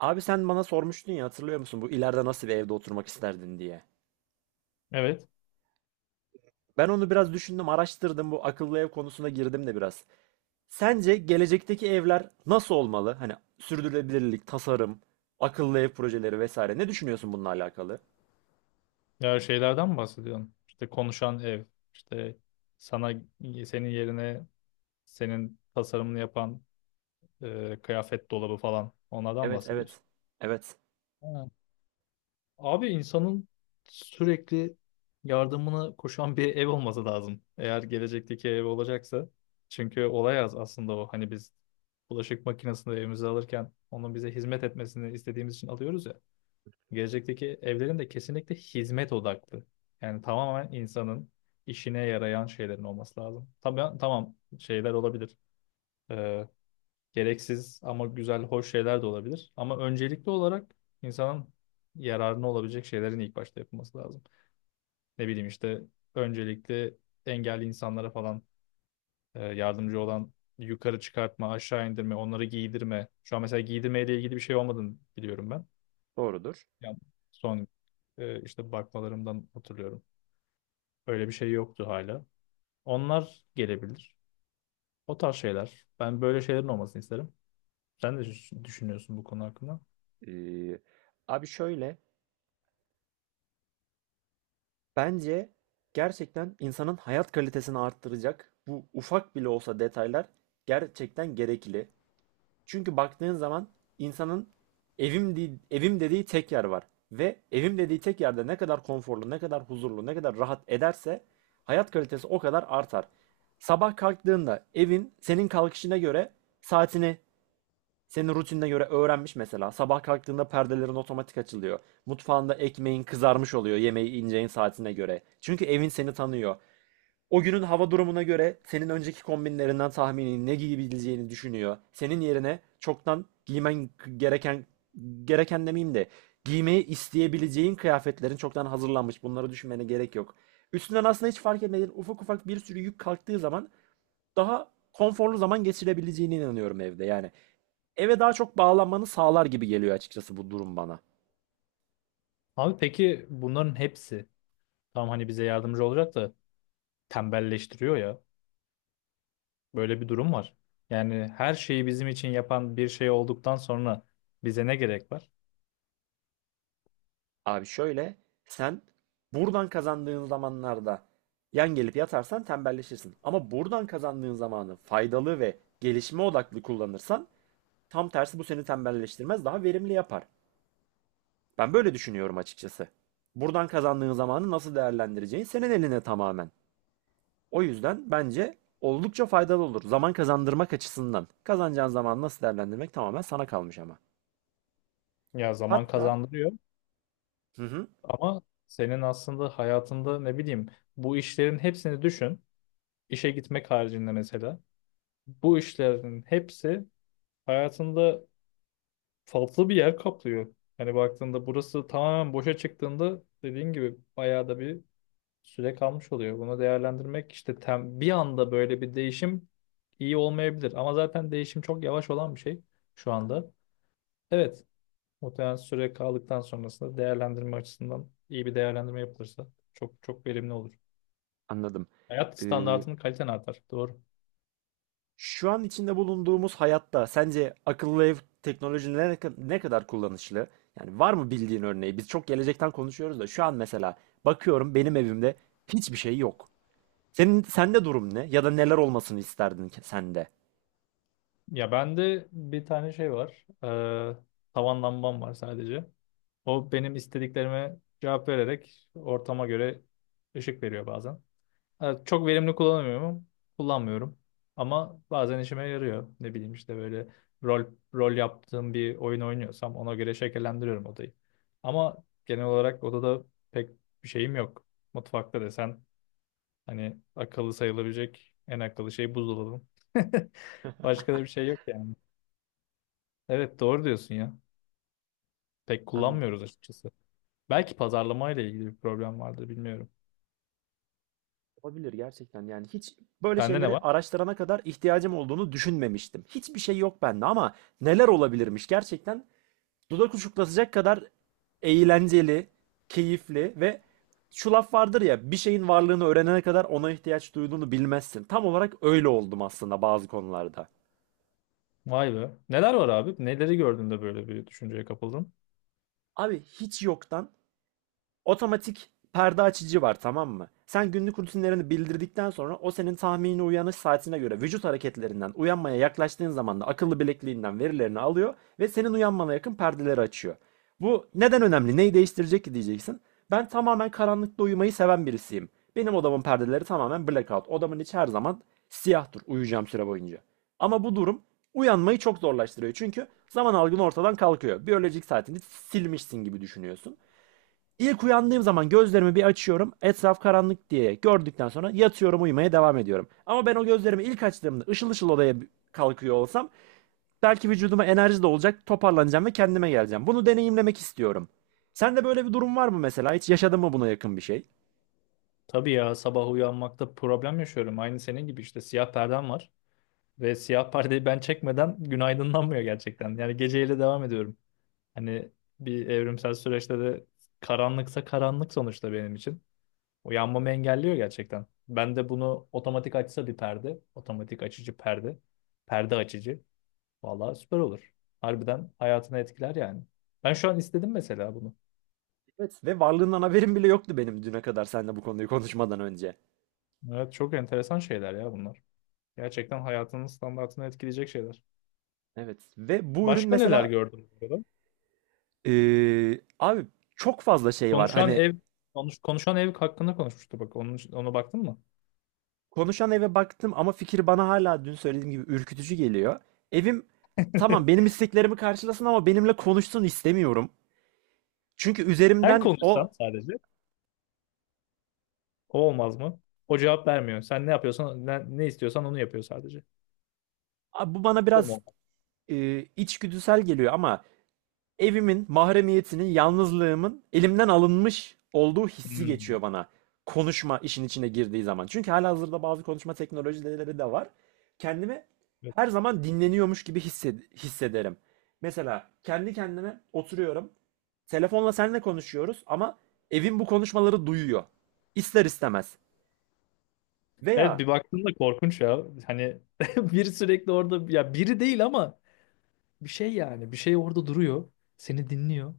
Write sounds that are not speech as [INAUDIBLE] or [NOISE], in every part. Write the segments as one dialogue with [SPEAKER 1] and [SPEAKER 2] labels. [SPEAKER 1] Abi sen bana sormuştun ya, hatırlıyor musun, bu ileride nasıl bir evde oturmak isterdin diye.
[SPEAKER 2] Evet.
[SPEAKER 1] Ben onu biraz düşündüm, araştırdım, bu akıllı ev konusuna girdim de biraz. Sence gelecekteki evler nasıl olmalı? Hani sürdürülebilirlik, tasarım, akıllı ev projeleri vesaire. Ne düşünüyorsun bununla alakalı?
[SPEAKER 2] Ya şeylerden mi bahsediyorsun? İşte konuşan ev, işte sana senin yerine senin tasarımını yapan kıyafet dolabı falan onlardan
[SPEAKER 1] Evet, evet.
[SPEAKER 2] bahsediyorsun.
[SPEAKER 1] Evet,
[SPEAKER 2] Ha. Abi insanın sürekli yardımına koşan bir ev olması lazım. Eğer gelecekteki ev olacaksa. Çünkü olay az aslında o. Hani biz bulaşık makinesini evimize alırken onun bize hizmet etmesini istediğimiz için alıyoruz ya. Gelecekteki evlerin de kesinlikle hizmet odaklı. Yani tamamen insanın işine yarayan şeylerin olması lazım. Tabii tamam şeyler olabilir. Ee, Gereksiz ama güzel, hoş şeyler de olabilir. Ama öncelikli olarak insanın yararına olabilecek şeylerin ilk başta yapılması lazım. Ne bileyim işte öncelikle engelli insanlara falan yardımcı olan yukarı çıkartma, aşağı indirme, onları giydirme. Şu an mesela giydirmeyle ilgili bir şey olmadığını biliyorum ben.
[SPEAKER 1] doğrudur.
[SPEAKER 2] Yani son işte bakmalarımdan hatırlıyorum. Öyle bir şey yoktu hala. Onlar gelebilir. O tarz şeyler. Ben böyle şeylerin olmasını isterim. Sen de düşünüyorsun bu konu hakkında.
[SPEAKER 1] Ee, Abi şöyle, bence gerçekten insanın hayat kalitesini arttıracak bu ufak bile olsa detaylar gerçekten gerekli. Çünkü baktığın zaman insanın evim dediği tek yer var. Ve evim dediği tek yerde ne kadar konforlu, ne kadar huzurlu, ne kadar rahat ederse hayat kalitesi o kadar artar. Sabah kalktığında evin senin kalkışına göre saatini, senin rutinine göre öğrenmiş mesela. Sabah kalktığında perdelerin otomatik açılıyor. Mutfağında ekmeğin kızarmış oluyor yemeği ineceğin saatine göre. Çünkü evin seni tanıyor. O günün hava durumuna göre senin önceki kombinlerinden tahmini ne giyebileceğini düşünüyor. Senin yerine çoktan giymen gereken gereken demeyeyim de, giymeyi isteyebileceğin kıyafetlerin çoktan hazırlanmış. Bunları düşünmene gerek yok. Üstünden aslında hiç fark etmediğin ufak ufak bir sürü yük kalktığı zaman daha konforlu zaman geçirebileceğine inanıyorum evde. Yani eve daha çok bağlanmanı sağlar gibi geliyor açıkçası bu durum bana.
[SPEAKER 2] Abi peki bunların hepsi tam hani bize yardımcı olacak da tembelleştiriyor ya. Böyle bir durum var. Yani her şeyi bizim için yapan bir şey olduktan sonra bize ne gerek var?
[SPEAKER 1] Abi şöyle, sen buradan kazandığın zamanlarda yan gelip yatarsan tembelleşirsin. Ama buradan kazandığın zamanı faydalı ve gelişme odaklı kullanırsan tam tersi, bu seni tembelleştirmez, daha verimli yapar. Ben böyle düşünüyorum açıkçası. Buradan kazandığın zamanı nasıl değerlendireceğin senin eline tamamen. O yüzden bence oldukça faydalı olur. Zaman kazandırmak açısından. Kazanacağın zamanı nasıl değerlendirmek tamamen sana kalmış ama.
[SPEAKER 2] Ya zaman
[SPEAKER 1] Hatta
[SPEAKER 2] kazandırıyor.
[SPEAKER 1] hı hı,
[SPEAKER 2] Ama senin aslında hayatında ne bileyim bu işlerin hepsini düşün. İşe gitmek haricinde mesela. Bu işlerin hepsi hayatında farklı bir yer kaplıyor. Hani baktığında burası tamamen boşa çıktığında dediğin gibi bayağı da bir süre kalmış oluyor. Bunu değerlendirmek işte bir anda böyle bir değişim iyi olmayabilir. Ama zaten değişim çok yavaş olan bir şey şu anda. Evet, muhtemelen süre kaldıktan sonrasında değerlendirme açısından iyi bir değerlendirme yapılırsa çok çok verimli olur.
[SPEAKER 1] anladım.
[SPEAKER 2] Hayat
[SPEAKER 1] Ee,
[SPEAKER 2] standartının kaliten artar. Doğru.
[SPEAKER 1] Şu an içinde bulunduğumuz hayatta sence akıllı ev teknolojinin ne kadar kullanışlı? Yani var mı bildiğin örneği? Biz çok gelecekten konuşuyoruz da şu an mesela bakıyorum benim evimde hiçbir şey yok. Senin sende durum ne? Ya da neler olmasını isterdin ki sende?
[SPEAKER 2] Ya bende bir tane şey var. Tavan lambam var sadece. O benim istediklerime cevap vererek ortama göre ışık veriyor bazen. Evet, çok verimli kullanamıyorum. Kullanmıyorum. Ama bazen işime yarıyor. Ne bileyim işte böyle rol rol yaptığım bir oyun oynuyorsam ona göre şekillendiriyorum odayı. Ama genel olarak odada pek bir şeyim yok. Mutfakta desen, hani akıllı sayılabilecek en akıllı şey buzdolabı. [LAUGHS] Başka da bir şey yok yani. Evet doğru diyorsun ya. Pek
[SPEAKER 1] An
[SPEAKER 2] kullanmıyoruz açıkçası. Belki pazarlamayla ilgili bir problem vardır bilmiyorum.
[SPEAKER 1] olabilir gerçekten. Yani hiç böyle
[SPEAKER 2] Sende ne
[SPEAKER 1] şeyleri
[SPEAKER 2] var?
[SPEAKER 1] araştırana kadar ihtiyacım olduğunu düşünmemiştim. Hiçbir şey yok bende, ama neler olabilirmiş gerçekten, dudak uçuklatacak kadar eğlenceli, keyifli ve şu laf vardır ya, bir şeyin varlığını öğrenene kadar ona ihtiyaç duyduğunu bilmezsin. Tam olarak öyle oldum aslında bazı konularda.
[SPEAKER 2] Vay be. Neler var abi? Neleri gördün de böyle bir düşünceye kapıldın?
[SPEAKER 1] Abi hiç yoktan otomatik perde açıcı var, tamam mı? Sen günlük rutinlerini bildirdikten sonra o senin tahmini uyanış saatine göre vücut hareketlerinden uyanmaya yaklaştığın zaman da akıllı bilekliğinden verilerini alıyor ve senin uyanmana yakın perdeleri açıyor. Bu neden önemli? Neyi değiştirecek ki diyeceksin. Ben tamamen karanlıkta uyumayı seven birisiyim. Benim odamın perdeleri tamamen blackout. Odamın içi her zaman siyahtır uyuyacağım süre boyunca. Ama bu durum uyanmayı çok zorlaştırıyor. Çünkü zaman algın ortadan kalkıyor. Biyolojik saatini silmişsin gibi düşünüyorsun. İlk uyandığım zaman gözlerimi bir açıyorum. Etraf karanlık diye gördükten sonra yatıyorum, uyumaya devam ediyorum. Ama ben o gözlerimi ilk açtığımda ışıl ışıl odaya kalkıyor olsam belki vücuduma enerji de olacak, toparlanacağım ve kendime geleceğim. Bunu deneyimlemek istiyorum. Sende böyle bir durum var mı mesela? Hiç yaşadın mı buna yakın bir şey?
[SPEAKER 2] Tabii ya sabah uyanmakta problem yaşıyorum. Aynı senin gibi işte siyah perdem var. Ve siyah perdeyi ben çekmeden gün aydınlanmıyor gerçekten. Yani geceyle devam ediyorum. Hani bir evrimsel süreçte de karanlıksa karanlık sonuçta benim için. O yanmamı engelliyor gerçekten. Ben de bunu otomatik açsa bir perde. Otomatik açıcı perde. Perde açıcı. Vallahi süper olur. Harbiden hayatını etkiler yani. Ben şu an istedim mesela bunu.
[SPEAKER 1] Evet. Ve varlığından haberim bile yoktu benim, düne kadar seninle bu konuyu konuşmadan önce.
[SPEAKER 2] Evet çok enteresan şeyler ya bunlar. Gerçekten hayatının standartını etkileyecek şeyler.
[SPEAKER 1] Evet. Ve bu ürün
[SPEAKER 2] Başka neler
[SPEAKER 1] mesela
[SPEAKER 2] gördüm bu arada?
[SPEAKER 1] abi çok fazla şey var.
[SPEAKER 2] Konuşan
[SPEAKER 1] Hani
[SPEAKER 2] ev konuşan ev hakkında konuşmuştu bak. Onun, ona baktın mı?
[SPEAKER 1] konuşan eve baktım ama fikir bana hala dün söylediğim gibi ürkütücü geliyor. Evim tamam
[SPEAKER 2] [LAUGHS]
[SPEAKER 1] benim isteklerimi karşılasın ama benimle konuşsun istemiyorum. Çünkü
[SPEAKER 2] Sen
[SPEAKER 1] üzerimden
[SPEAKER 2] konuşsan sadece. O olmaz mı? O cevap vermiyor. Sen ne yapıyorsan, ne, ne istiyorsan onu yapıyor sadece.
[SPEAKER 1] bu bana
[SPEAKER 2] Bu da mı
[SPEAKER 1] biraz
[SPEAKER 2] olmaz?
[SPEAKER 1] içgüdüsel geliyor ama evimin, mahremiyetinin, yalnızlığımın elimden alınmış olduğu hissi
[SPEAKER 2] Hmm.
[SPEAKER 1] geçiyor bana. Konuşma işin içine girdiği zaman. Çünkü halihazırda bazı konuşma teknolojileri de var. Kendimi her zaman dinleniyormuş gibi hissederim. Mesela kendi kendime oturuyorum. Telefonla seninle konuşuyoruz ama evim bu konuşmaları duyuyor. İster istemez.
[SPEAKER 2] Evet
[SPEAKER 1] Veya
[SPEAKER 2] bir baktığında korkunç ya. Hani [LAUGHS] bir sürekli orada ya biri değil ama bir şey yani bir şey orada duruyor. Seni dinliyor.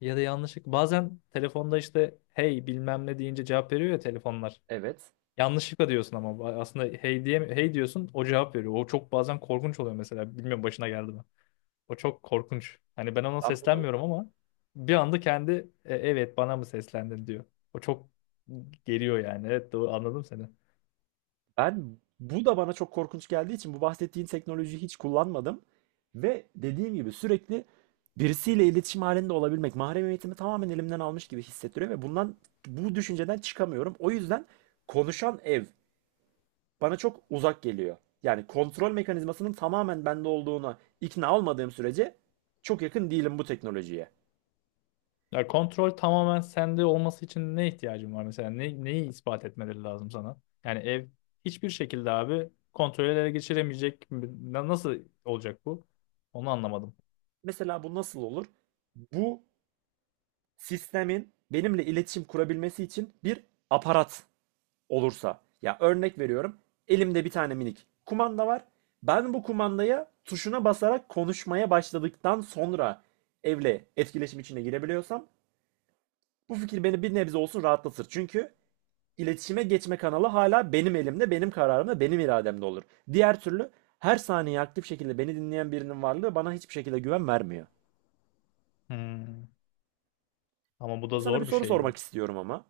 [SPEAKER 2] Ya da yanlışlıkla bazen telefonda işte hey bilmem ne deyince cevap veriyor ya telefonlar.
[SPEAKER 1] evet,
[SPEAKER 2] Yanlışlıkla diyorsun ama aslında hey diye hey diyorsun o cevap veriyor. O çok bazen korkunç oluyor mesela. Bilmiyorum başına geldi mi? O çok korkunç. Hani ben ona
[SPEAKER 1] ben bunu
[SPEAKER 2] seslenmiyorum ama bir anda kendi "E, evet bana mı seslendin" diyor. O çok geliyor yani. Evet doğru anladım seni.
[SPEAKER 1] ben bu da bana çok korkunç geldiği için bu bahsettiğin teknolojiyi hiç kullanmadım. Ve dediğim gibi sürekli birisiyle iletişim halinde olabilmek mahremiyetimi tamamen elimden almış gibi hissettiriyor ve bundan, bu düşünceden çıkamıyorum. O yüzden konuşan ev bana çok uzak geliyor. Yani kontrol mekanizmasının tamamen bende olduğuna ikna olmadığım sürece çok yakın değilim bu teknolojiye.
[SPEAKER 2] Ya kontrol tamamen sende olması için ne ihtiyacın var mesela? Ne, neyi ispat etmeleri lazım sana? Yani ev hiçbir şekilde abi kontrol ele geçiremeyecek. Nasıl olacak bu? Onu anlamadım.
[SPEAKER 1] Mesela bu nasıl olur? Bu sistemin benimle iletişim kurabilmesi için bir aparat olursa. Ya örnek veriyorum. Elimde bir tane minik kumanda var. Ben bu kumandaya, tuşuna basarak konuşmaya başladıktan sonra evle etkileşim içine girebiliyorsam bu fikir beni bir nebze olsun rahatlatır. Çünkü iletişime geçme kanalı hala benim elimde, benim kararımda, benim irademde olur. Diğer türlü her saniye aktif şekilde beni dinleyen birinin varlığı bana hiçbir şekilde güven vermiyor.
[SPEAKER 2] Hmm. Ama bu da
[SPEAKER 1] Sana bir
[SPEAKER 2] zor bir
[SPEAKER 1] soru
[SPEAKER 2] şey ya.
[SPEAKER 1] sormak istiyorum ama.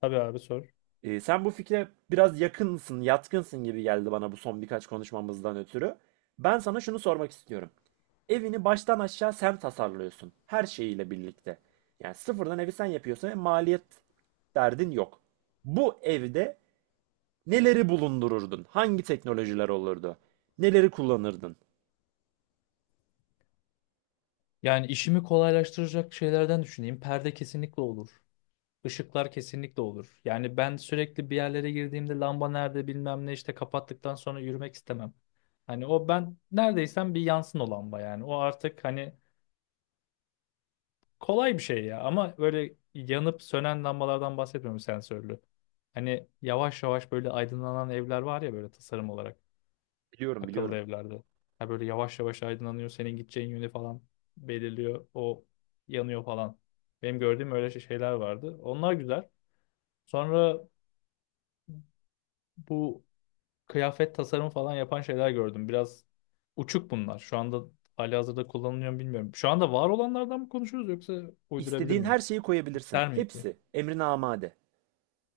[SPEAKER 2] Tabii abi sor.
[SPEAKER 1] Sen bu fikre biraz yakınsın, yatkınsın gibi geldi bana bu son birkaç konuşmamızdan ötürü. Ben sana şunu sormak istiyorum. Evini baştan aşağı sen tasarlıyorsun. Her şeyiyle birlikte. Yani sıfırdan evi sen yapıyorsun ve maliyet derdin yok. Bu evde neleri bulundururdun? Hangi teknolojiler olurdu? Neleri kullanırdın?
[SPEAKER 2] Yani işimi kolaylaştıracak şeylerden düşüneyim. Perde kesinlikle olur. Işıklar kesinlikle olur. Yani ben sürekli bir yerlere girdiğimde lamba nerede bilmem ne işte kapattıktan sonra yürümek istemem. Hani o ben neredeysem bir yansın o lamba yani. O artık hani kolay bir şey ya ama böyle yanıp sönen lambalardan bahsetmiyorum sensörlü. Hani yavaş yavaş böyle aydınlanan evler var ya böyle tasarım olarak
[SPEAKER 1] Biliyorum,
[SPEAKER 2] akıllı
[SPEAKER 1] biliyorum.
[SPEAKER 2] evlerde. Ha böyle yavaş yavaş aydınlanıyor senin gideceğin yönü falan belirliyor o yanıyor falan. Benim gördüğüm öyle şeyler vardı. Onlar güzel. Sonra bu kıyafet tasarımı falan yapan şeyler gördüm. Biraz uçuk bunlar. Şu anda halihazırda kullanılıyor mu bilmiyorum. Şu anda var olanlardan mı konuşuyoruz yoksa uydurabilir
[SPEAKER 1] İstediğin her
[SPEAKER 2] miyim?
[SPEAKER 1] şeyi koyabilirsin.
[SPEAKER 2] Der mi?
[SPEAKER 1] Hepsi emrine amade.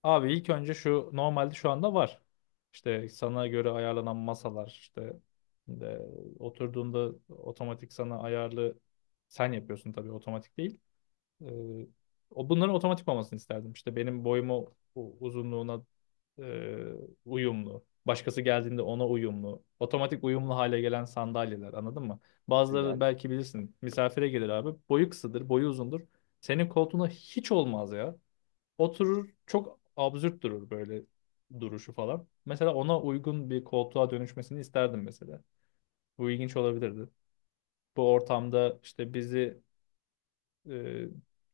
[SPEAKER 2] Abi ilk önce şu normalde şu anda var. İşte sana göre ayarlanan masalar işte e, oturduğunda otomatik sana ayarlı sen yapıyorsun tabii otomatik değil. E, O bunların otomatik olmasını isterdim. İşte benim boyuma uzunluğuna e, uyumlu. Başkası geldiğinde ona uyumlu. Otomatik uyumlu hale gelen sandalyeler anladın mı? Bazıları
[SPEAKER 1] Güzel.
[SPEAKER 2] belki bilirsin misafire gelir abi. Boyu kısadır, boyu uzundur. Senin koltuğuna hiç olmaz ya. Oturur çok absürt durur böyle duruşu falan. Mesela ona uygun bir koltuğa dönüşmesini isterdim mesela. Bu ilginç olabilirdi. Bu ortamda işte bizi e,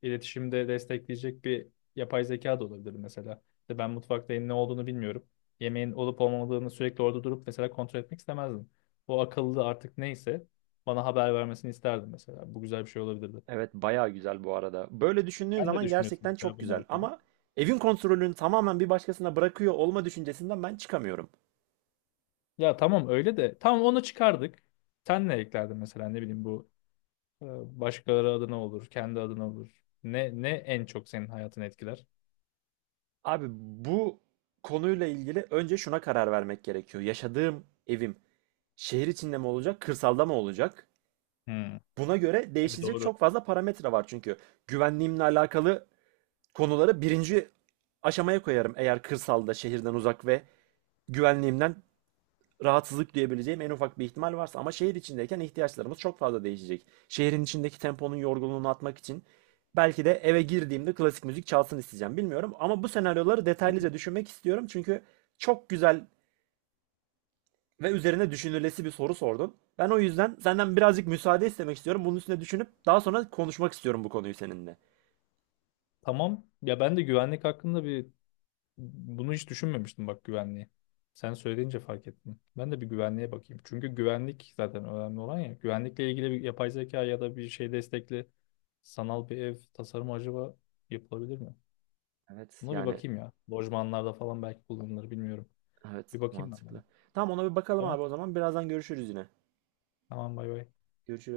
[SPEAKER 2] iletişimde destekleyecek bir yapay zeka da olabilirdi mesela. İşte ben mutfaktayım ne olduğunu bilmiyorum. Yemeğin olup olmadığını sürekli orada durup mesela kontrol etmek istemezdim. O akıllı artık neyse bana haber vermesini isterdim mesela. Bu güzel bir şey olabilirdi.
[SPEAKER 1] Evet bayağı güzel bu arada. Böyle düşündüğün
[SPEAKER 2] Sen ne
[SPEAKER 1] zaman
[SPEAKER 2] düşünüyorsun
[SPEAKER 1] gerçekten
[SPEAKER 2] mesela
[SPEAKER 1] çok
[SPEAKER 2] bunlar
[SPEAKER 1] güzel.
[SPEAKER 2] hakkında?
[SPEAKER 1] Ama evin kontrolünü tamamen bir başkasına bırakıyor olma düşüncesinden ben çıkamıyorum.
[SPEAKER 2] Ya tamam öyle de. Tamam onu çıkardık. Sen ne eklerdin mesela ne bileyim bu e, başkaları adına olur, kendi adına olur. Ne ne en çok senin hayatını etkiler?
[SPEAKER 1] Abi bu konuyla ilgili önce şuna karar vermek gerekiyor. Yaşadığım evim şehir içinde mi olacak, kırsalda mı olacak?
[SPEAKER 2] Hmm.
[SPEAKER 1] Buna göre
[SPEAKER 2] Tabii
[SPEAKER 1] değişecek
[SPEAKER 2] doğru.
[SPEAKER 1] çok fazla parametre var çünkü. Güvenliğimle alakalı konuları birinci aşamaya koyarım eğer kırsalda, şehirden uzak ve güvenliğimden rahatsızlık duyabileceğim en ufak bir ihtimal varsa, ama şehir içindeyken ihtiyaçlarımız çok fazla değişecek. Şehrin içindeki temponun yorgunluğunu atmak için belki de eve girdiğimde klasik müzik çalsın isteyeceğim. Bilmiyorum ama bu senaryoları detaylıca düşünmek istiyorum çünkü çok güzel ve üzerine düşünülesi bir soru sordun. Ben o yüzden senden birazcık müsaade istemek istiyorum. Bunun üstüne düşünüp daha sonra konuşmak istiyorum bu konuyu seninle.
[SPEAKER 2] Tamam. Ya ben de güvenlik hakkında bir bunu hiç düşünmemiştim bak güvenliği. Sen söyleyince fark ettim. Ben de bir güvenliğe bakayım. Çünkü güvenlik zaten önemli olan ya. Güvenlikle ilgili bir yapay zeka ya da bir şey destekli sanal bir ev tasarımı acaba yapılabilir mi?
[SPEAKER 1] Evet
[SPEAKER 2] Buna bir
[SPEAKER 1] yani,
[SPEAKER 2] bakayım ya. Lojmanlarda falan belki kullanılır bilmiyorum.
[SPEAKER 1] evet
[SPEAKER 2] Bir bakayım ben buna.
[SPEAKER 1] mantıklı. Tamam, ona bir bakalım
[SPEAKER 2] Tamam.
[SPEAKER 1] abi, o zaman birazdan görüşürüz yine.
[SPEAKER 2] Tamam bay bay.
[SPEAKER 1] Görüşürüz.